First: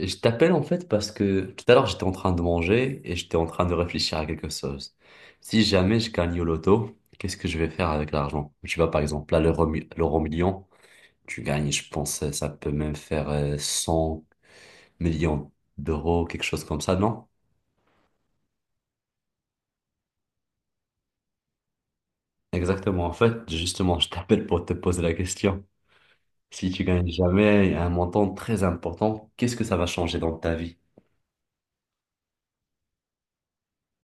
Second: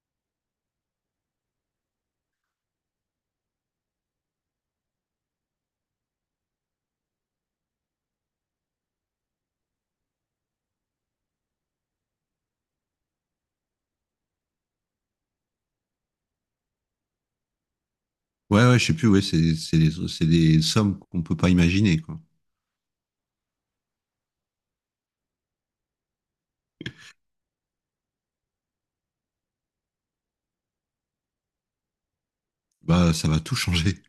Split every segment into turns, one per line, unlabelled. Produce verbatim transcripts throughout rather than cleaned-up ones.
Je t'appelle en fait parce que tout à l'heure j'étais en train de manger et j'étais en train de réfléchir à quelque chose. Si jamais je gagne au loto, qu'est-ce que je vais faire avec l'argent? Tu vois par exemple là l'euro mi- l'euro million, tu gagnes, je pense euh, ça peut même faire euh, cent millions d'euros, quelque chose comme ça, non?
Ouais, ouais, je sais plus, ouais, c'est c'est des, c'est des sommes qu'on peut pas imaginer, quoi.
Exactement, en fait justement je t'appelle pour te poser la question. Si tu gagnes jamais un montant très important, qu'est-ce que ça va changer dans ta vie?
Bah, ça va tout changer.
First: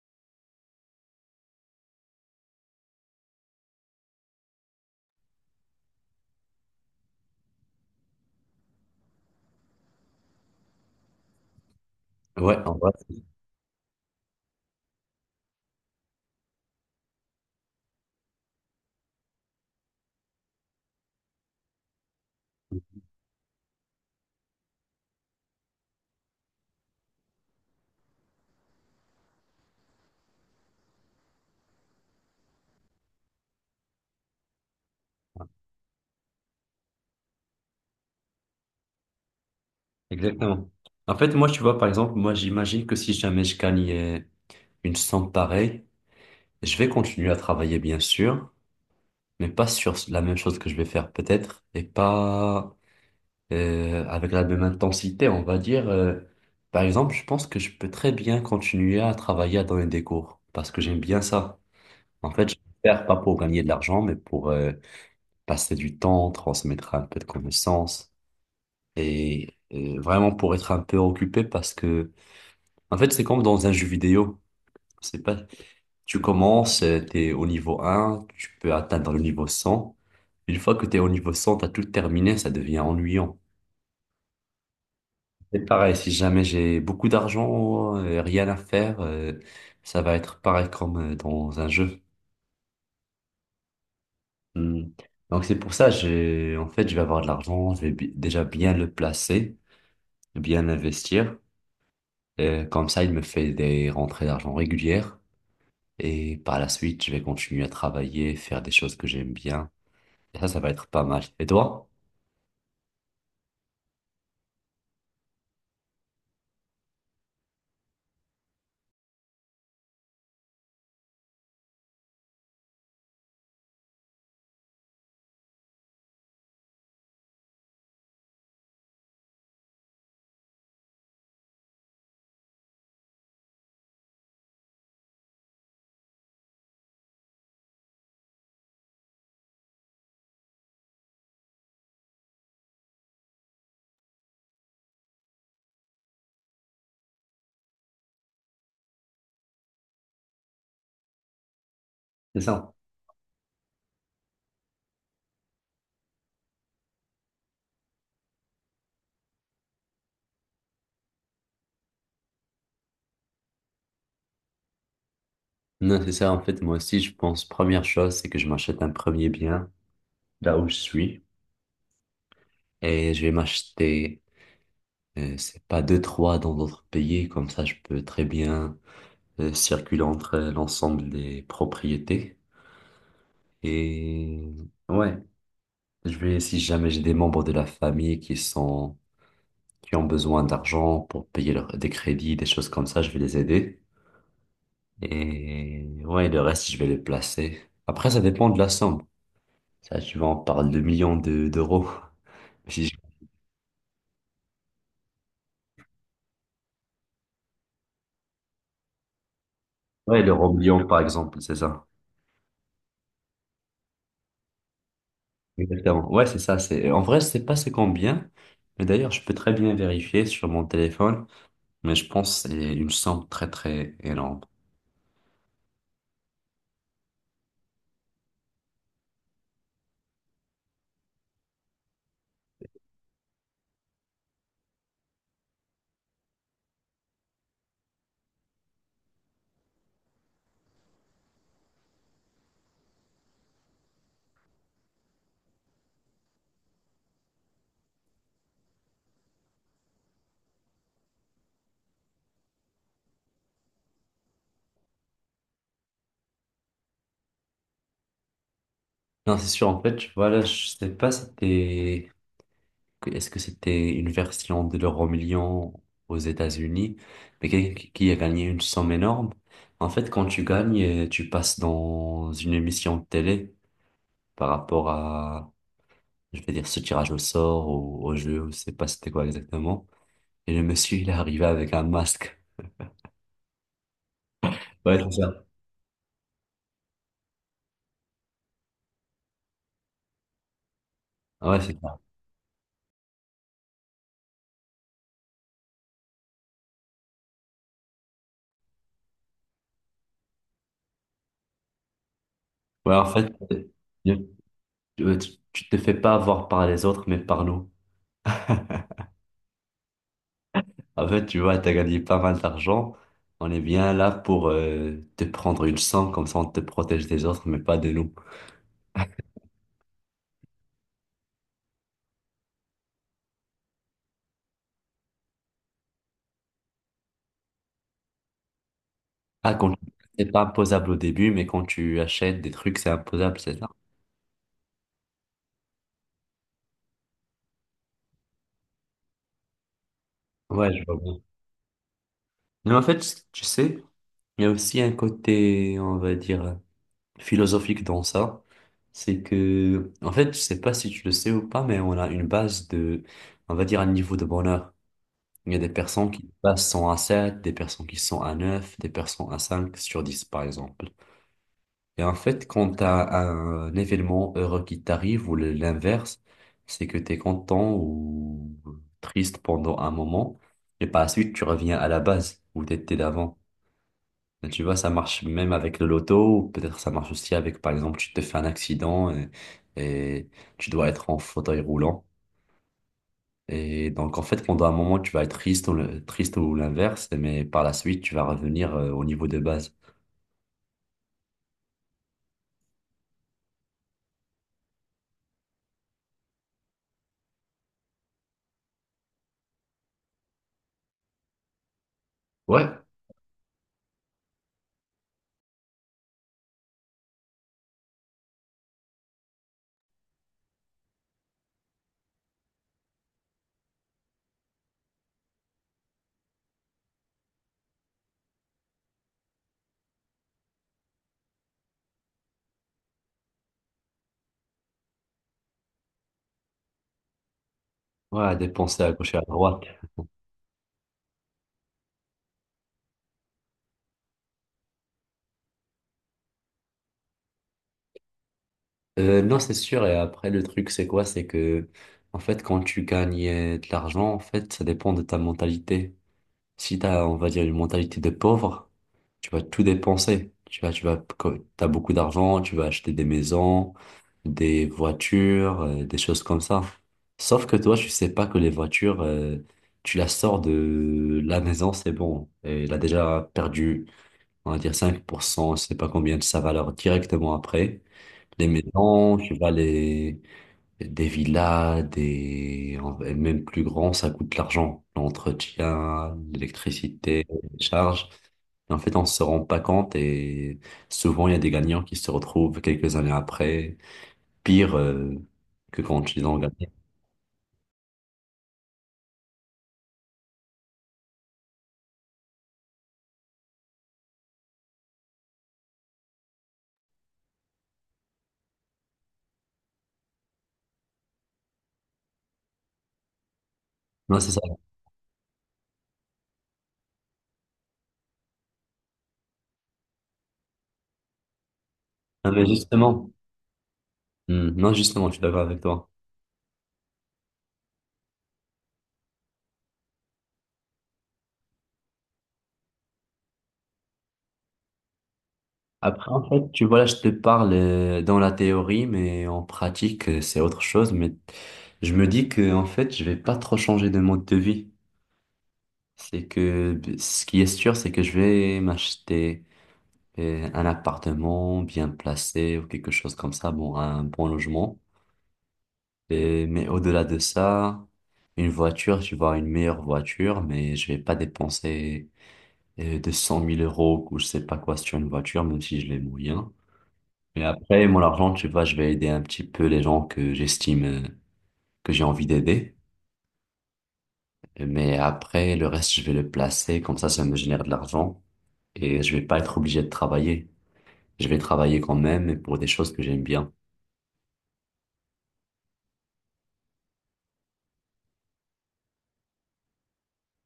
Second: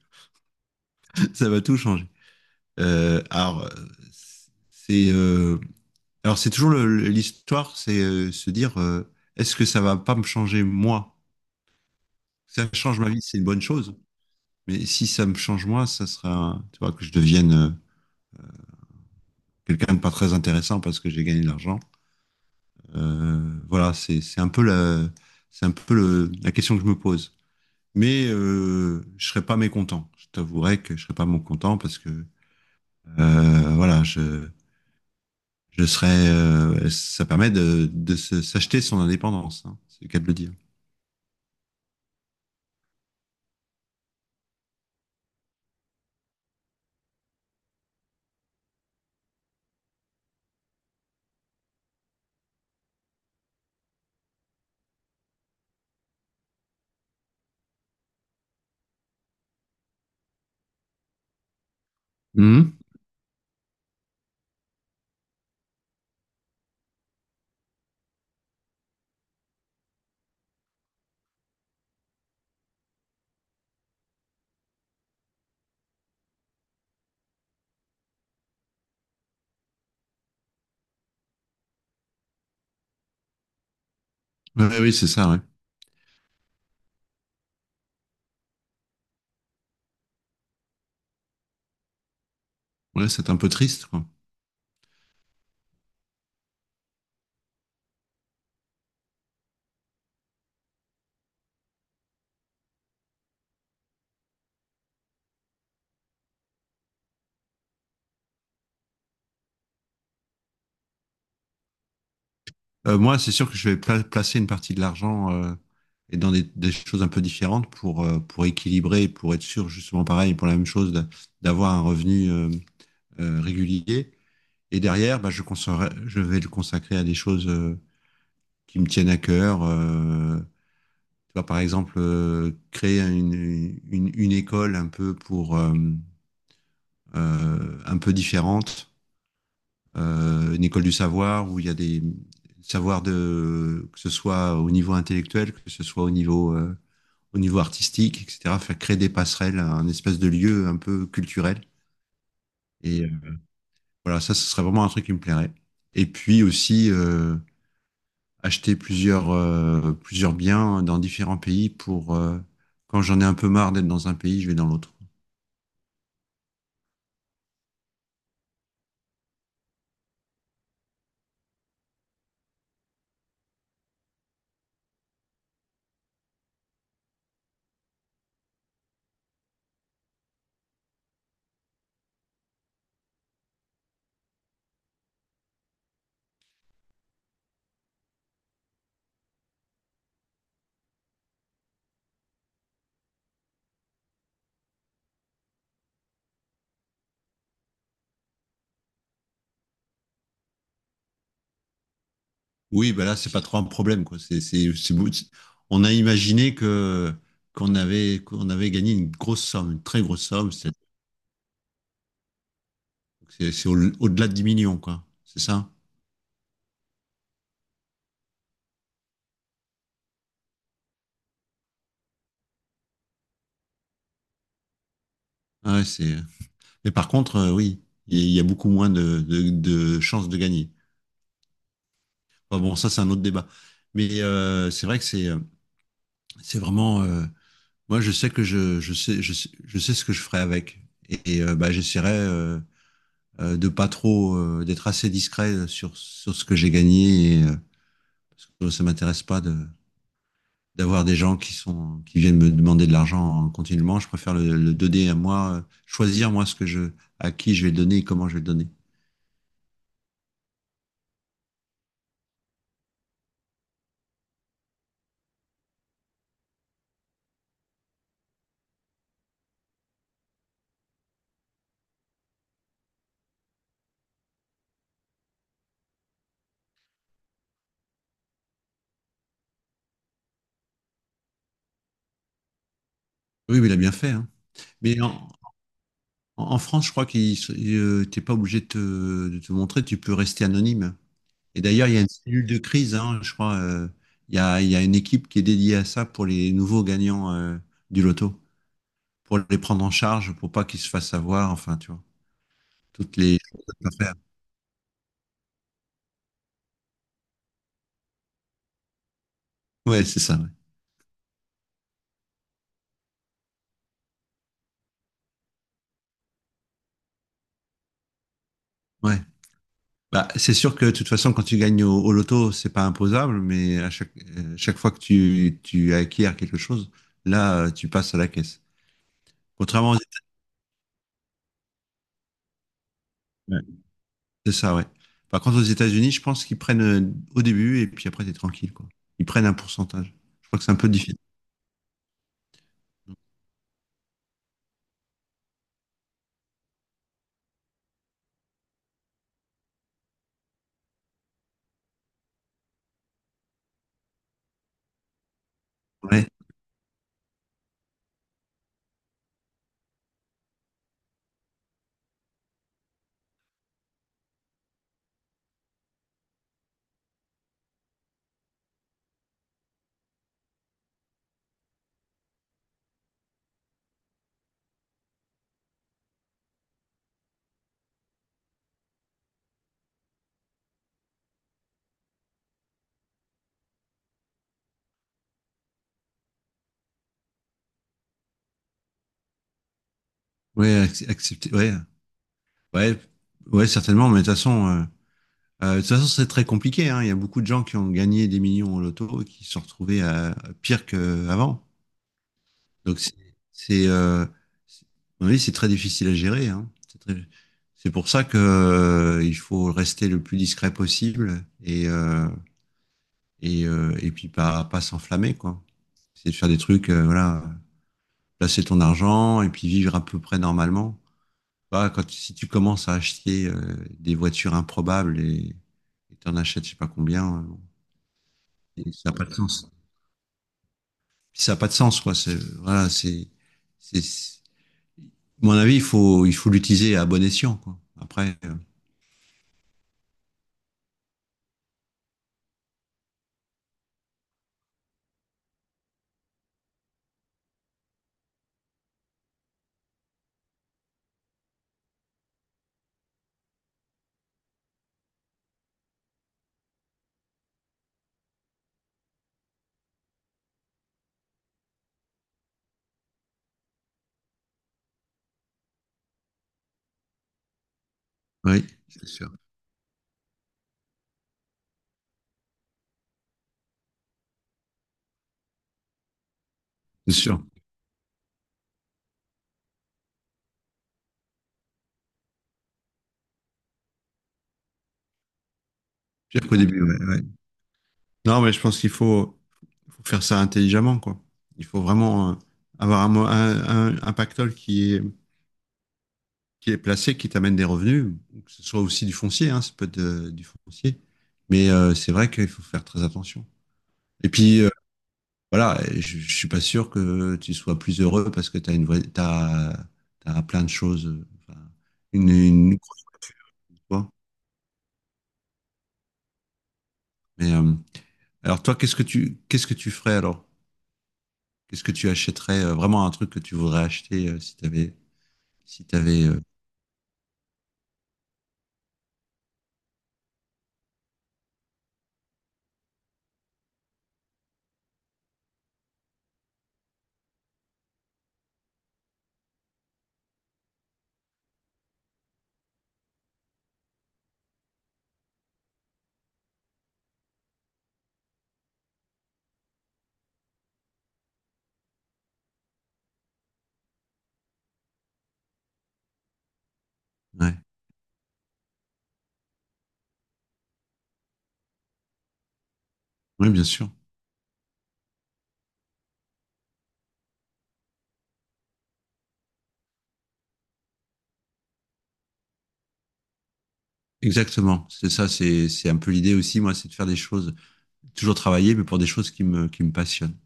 Ça va tout changer. Euh, alors, euh, c'est euh, alors c'est toujours le- le- l'histoire, c'est euh, se dire, euh, est-ce que ça va pas me changer, moi?
Ouais,
Si ça
en vrai.
change ma vie, c'est une bonne chose. Mais si ça me change moi, ça sera, un- tu vois, que je devienne euh, quelqu'un de pas très intéressant parce que j'ai gagné de l'argent. Euh, voilà, c'est c'est un peu la c'est un peu le- la question que je me pose. mais euh, je serais pas mécontent. Je t'avouerai que je serais pas mécontent parce que euh, voilà, je, je serais. Euh, ça permet de, de se- s'acheter son indépendance, hein, c'est le cas de le dire.
Exactement. En fait, moi, tu vois, par exemple, moi, j'imagine que si jamais je gagnais une somme pareille, je vais continuer à travailler, bien sûr, mais pas sur la même chose que je vais faire, peut-être, et pas euh, avec la même intensité, on va dire. Euh, par exemple, je pense que je peux très bien continuer à travailler à donner des cours, parce que j'aime bien ça. En fait, je
Mhm.
vais faire pas pour gagner de l'argent, mais pour euh, passer du temps, transmettre un peu de connaissances, et euh, vraiment pour être un peu occupé, parce que en fait, c'est comme dans un jeu vidéo. C'est pas, tu commences, euh, t'es au niveau un, tu peux atteindre le niveau cent. Une fois que t'es au niveau cent, t'as tout terminé, ça devient ennuyant.
Ouais, oui, c'est ça. Ouais,
C'est pareil, si jamais j'ai beaucoup d'argent, euh, rien à faire, euh, ça va être pareil comme euh, dans un jeu.
ouais, c'est un peu triste, quoi.
Hmm. Donc c'est pour ça, j'ai, en fait, je vais avoir de l'argent, je vais bi- déjà bien le placer, bien l'investir. Et comme ça, il me fait des rentrées d'argent régulières. Et par la suite, je vais continuer à travailler, faire des choses que j'aime bien. Et ça, ça va être pas mal. Et toi?
Euh, moi, c'est sûr que je vais pla- placer une partie de l'argent euh, et dans des, des choses un peu différentes pour euh, pour équilibrer, pour être sûr justement pareil pour la même chose d'a- d'avoir un revenu, euh, euh, régulier. Et derrière, bah, je, consacrerai- je vais le consacrer à des choses. euh, qui me tiennent à cœur. Euh, tu vois, par exemple, euh, créer une, une, une école un peu pour euh, euh, un peu différente, euh, une école du savoir où il y a des savoirs de que ce soit au niveau intellectuel, que ce soit au niveau euh, au niveau artistique, et cetera. Faire créer des passerelles, un espèce de lieu un peu culturel.
C'est ça.
Et euh, voilà, ça, ce serait vraiment un truc qui me plairait. Et puis aussi, euh, acheter plusieurs, euh, plusieurs biens dans différents pays pour, euh, quand j'en ai un peu marre d'être dans un pays, je vais dans l'autre.
Non, c'est ça. En fait, moi aussi, je pense, première chose, c'est que je m'achète un premier bien là où je suis. Et je vais m'acheter, euh, c'est pas deux, trois dans d'autres pays. Comme ça, je peux très bien euh, circuler entre euh, l'ensemble des propriétés. Et ouais, je vais, si jamais j'ai des membres de la famille qui sont, qui ont besoin d'argent pour payer leur- des crédits, des choses comme ça, je vais les aider. Et ouais, le reste, je vais le placer. Après, ça dépend de la somme. Ça, tu vois, on parle de millions de- d'euros. Si
Oui,
je-
bah là, c'est pas trop un problème, quoi. C'est, c'est, c'est beau. c'est- On a imaginé que qu'on avait qu'on avait gagné une grosse somme, une très grosse
Ouais, l'euro
somme. C'est
million, par exemple, c'est ça.
c'est- c'est au- au-delà de dix millions, quoi. C'est ça?
Exactement. Ouais, c'est ça. C'est… en vrai, je sais pas c'est combien. Mais d'ailleurs, je peux très bien vérifier sur mon téléphone. Mais je pense que c'est une somme très, très énorme.
Ah Ouais, c'est Mais par contre, euh, oui, il y a beaucoup moins de, de- de chances de gagner. Enfin, bon, ça, c'est un autre débat. Mais euh, c'est vrai que c'est euh, c'est vraiment. Euh, moi, je sais que je, je sais, je sais, je sais ce que je ferai avec. Et, et, euh, bah, j'essaierai, euh, euh, de pas trop, euh, d'être assez discret sur, sur ce que j'ai gagné. Et, euh, parce que ça m'intéresse pas de d'avoir des gens qui sont qui viennent me demander de l'argent continuellement. Je préfère le, le donner, à moi, euh, choisir moi ce que je à qui je vais le donner et comment je vais le donner.
Non, c'est sûr. En fait, voilà, je sais pas si t'es… que- Est-ce que c'était une version de l'euro million aux États-Unis, mais qui qui a gagné une somme énorme? En fait, quand tu gagnes, euh, tu passes dans une émission de télé par rapport à, je vais dire, ce tirage au sort ou au jeu, je sais pas c'était quoi exactement. Et le monsieur, il est arrivé avec un masque.
Oui, mais il a bien fait, hein.
Ouais,
Mais
c'est
en,
ça.
En, en France, je crois que t'es pas obligé de te, de te montrer, tu peux rester anonyme.
Ouais,
Et
c'est
d'ailleurs, il y
ça.
a une cellule de crise, hein, je crois. euh, il y a, il y a une équipe qui est dédiée à ça pour les nouveaux gagnants, euh, du loto, pour les prendre en charge, pour pas qu'ils se fassent avoir, enfin, tu vois,
Ouais, en
toutes
fait,
les choses à faire.
euh, tu tu te fais pas avoir par les autres, mais par nous.
Ouais, c'est ça.
En fait, tu vois, t'as gagné pas mal d'argent. On est bien là pour euh, te prendre une sang, comme ça on te protège des autres, mais pas de nous.
Ouais. Ouais. Bah, c'est sûr que de toute façon, quand tu gagnes au, au loto, c'est pas imposable, mais à chaque, euh, chaque fois que tu, tu acquiers quelque chose, là, euh, tu passes à la caisse.
Ah, quand
Contrairement aux...
c'est pas imposable au début, mais quand tu achètes des trucs, c'est imposable, c'est
Ouais.
ça?
C'est ça, ouais. Par contre, aux États-Unis, je pense qu'ils prennent, euh, au début, et puis après, t'es tranquille, quoi. Ils prennent un pourcentage. Je crois que c'est un
Ouais, je
peu
vois
difficile.
bien. Mais en fait, tu sais, il y a aussi un côté, on va dire, philosophique dans ça. C'est que, en fait, je sais pas si tu le sais ou pas, mais on a une base de, on va dire, un niveau de bonheur. Il y a des personnes
Ouais,
qui passent cent à sept, des personnes qui sont à neuf, des personnes à cinq sur dix, par exemple. Et en fait, quand tu as un événement heureux qui t'arrive ou le- l'inverse, c'est que tu es content ou triste pendant un moment, et par la suite, tu reviens à la base où tu étais d'avant. Et tu vois, ça marche même avec le loto, ou peut-être ça marche aussi avec, par exemple, tu te fais un accident et, et tu dois être en fauteuil roulant. Et donc, en fait, pendant un moment, tu vas être triste ou, le- triste ou l'inverse, mais par la suite, tu vas revenir euh, au niveau de base.
ouais, ac- accepter, ouais, ouais, ouais, certainement, mais de toute façon, euh, euh, de toute façon, c'est très compliqué, hein. Il y a beaucoup de gens qui ont gagné des millions au loto et qui se sont retrouvés à, à pire qu'avant.
Ouais,
Donc, c'est, c'est, euh, c'est- à mon avis, c'est très difficile à gérer, hein. C'est très- c'est pour ça que, euh, il faut rester le plus discret possible, et, euh, et, euh, et puis pas pas s'enflammer, quoi. C'est de faire des trucs, euh, voilà, placer ton argent et puis vivre à peu près normalement. Pas quand si tu commences à acheter, euh, des voitures improbables et et t'en achètes je sais pas combien, euh, bon,
ouais, à dépenser à
et ça a
gauche et à
pas de
droite.
sens. Puis ça a pas de sens, quoi. C'est Voilà, c'est c'est c'est- à mon avis, il faut il faut l'utiliser à bon escient, quoi. Après, euh,
Euh, non, c'est sûr. Et après, le truc, c'est quoi? C'est que, en fait, quand tu gagnes euh, de l'argent, en fait, ça dépend de ta mentalité. Si t'as, on va dire, une mentalité de pauvre, tu vas tout dépenser. Tu vas, tu vas, co- t'as beaucoup d'argent, tu vas acheter des maisons, des voitures, euh, des choses comme ça. Sauf que toi, tu sais pas que les voitures, euh, tu la sors de la maison, c'est bon. Et elle a déjà perdu, on va dire, cinq pour cent, je sais pas combien de sa valeur directement après. Les
oui, c'est
maisons,
sûr,
tu vas les, des villas, des en- même plus grands, ça coûte de l'argent. L'entretien,
c'est
l'électricité,
sûr
les charges. Et en fait, on se rend pas compte et souvent, il y a des gagnants qui se retrouvent quelques années après, pire euh, que quand ils ont
pire qu'au
gagné.
début, ouais, ouais. Non, mais je pense qu'il faut, faut faire ça intelligemment, quoi. Il faut vraiment euh, avoir un, mo- un, un, un pactole qui est, qui est placé, qui t'amène des revenus, que ce soit aussi du foncier, hein, ça peut être, euh, du foncier. Mais euh, c'est vrai qu'il faut faire très attention.
Non,
Et
c'est ça.
puis, euh, voilà, je, je suis pas sûr que tu sois plus heureux parce que tu as une vraie, t'as, t'as plein de choses, euh, enfin, une,
Non, mais
une, grosse.
justement, hmm, non, justement, je suis d'accord avec toi.
Mais, euh, alors toi, qu'est-ce que tu, qu'est-ce que tu ferais alors? Qu'est-ce que tu achèterais, euh, vraiment un truc que tu voudrais acheter, euh, si tu avais, Si
Après, en
t'avais, euh,
fait, tu vois, là, je te parle euh, dans la théorie, mais en pratique, euh, c'est autre chose. Mais je me dis que, en fait, je vais pas trop changer de mode de vie. C'est que ce qui est sûr, c'est que je vais m'acheter euh, un appartement bien placé ou quelque chose comme ça, bon, un bon logement. Et- mais au-delà de ça, une voiture, tu vois, une meilleure voiture, mais je vais pas dépenser euh, deux cent mille euros ou je sais pas quoi sur une voiture, même si je les moyens. Mais
ouais.
après, mon argent, tu vois, je vais aider un petit peu les gens que j'estime euh, que j'ai envie d'aider.
Oui, bien sûr.
Mais après, le reste, je vais le placer, comme ça, ça me génère de l'argent et je vais pas être obligé de travailler. Je vais travailler quand même et pour des choses que j'aime bien.
Exactement. C'est ça, c'est c'est un peu l'idée aussi, moi, c'est de faire des choses, toujours travailler, mais pour des choses qui me, qui me passionnent.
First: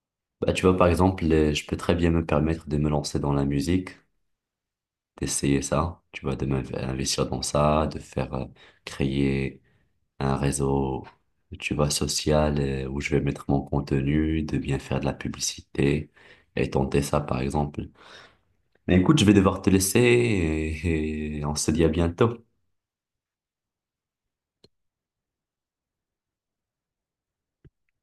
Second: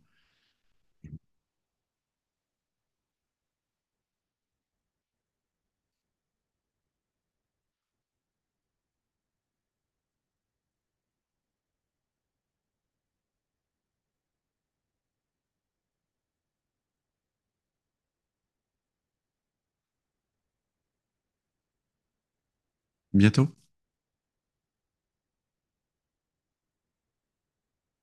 Bah, tu vois, par exemple, les- je peux très bien me permettre de me lancer dans la musique, d'essayer ça, tu vois, de m'investir dans ça, de faire euh, créer un réseau, tu vois, social euh, où je vais mettre mon contenu, de bien faire de la publicité et tenter ça, par exemple. Mais écoute, je vais devoir te laisser et et on se dit à bientôt.
Bientôt.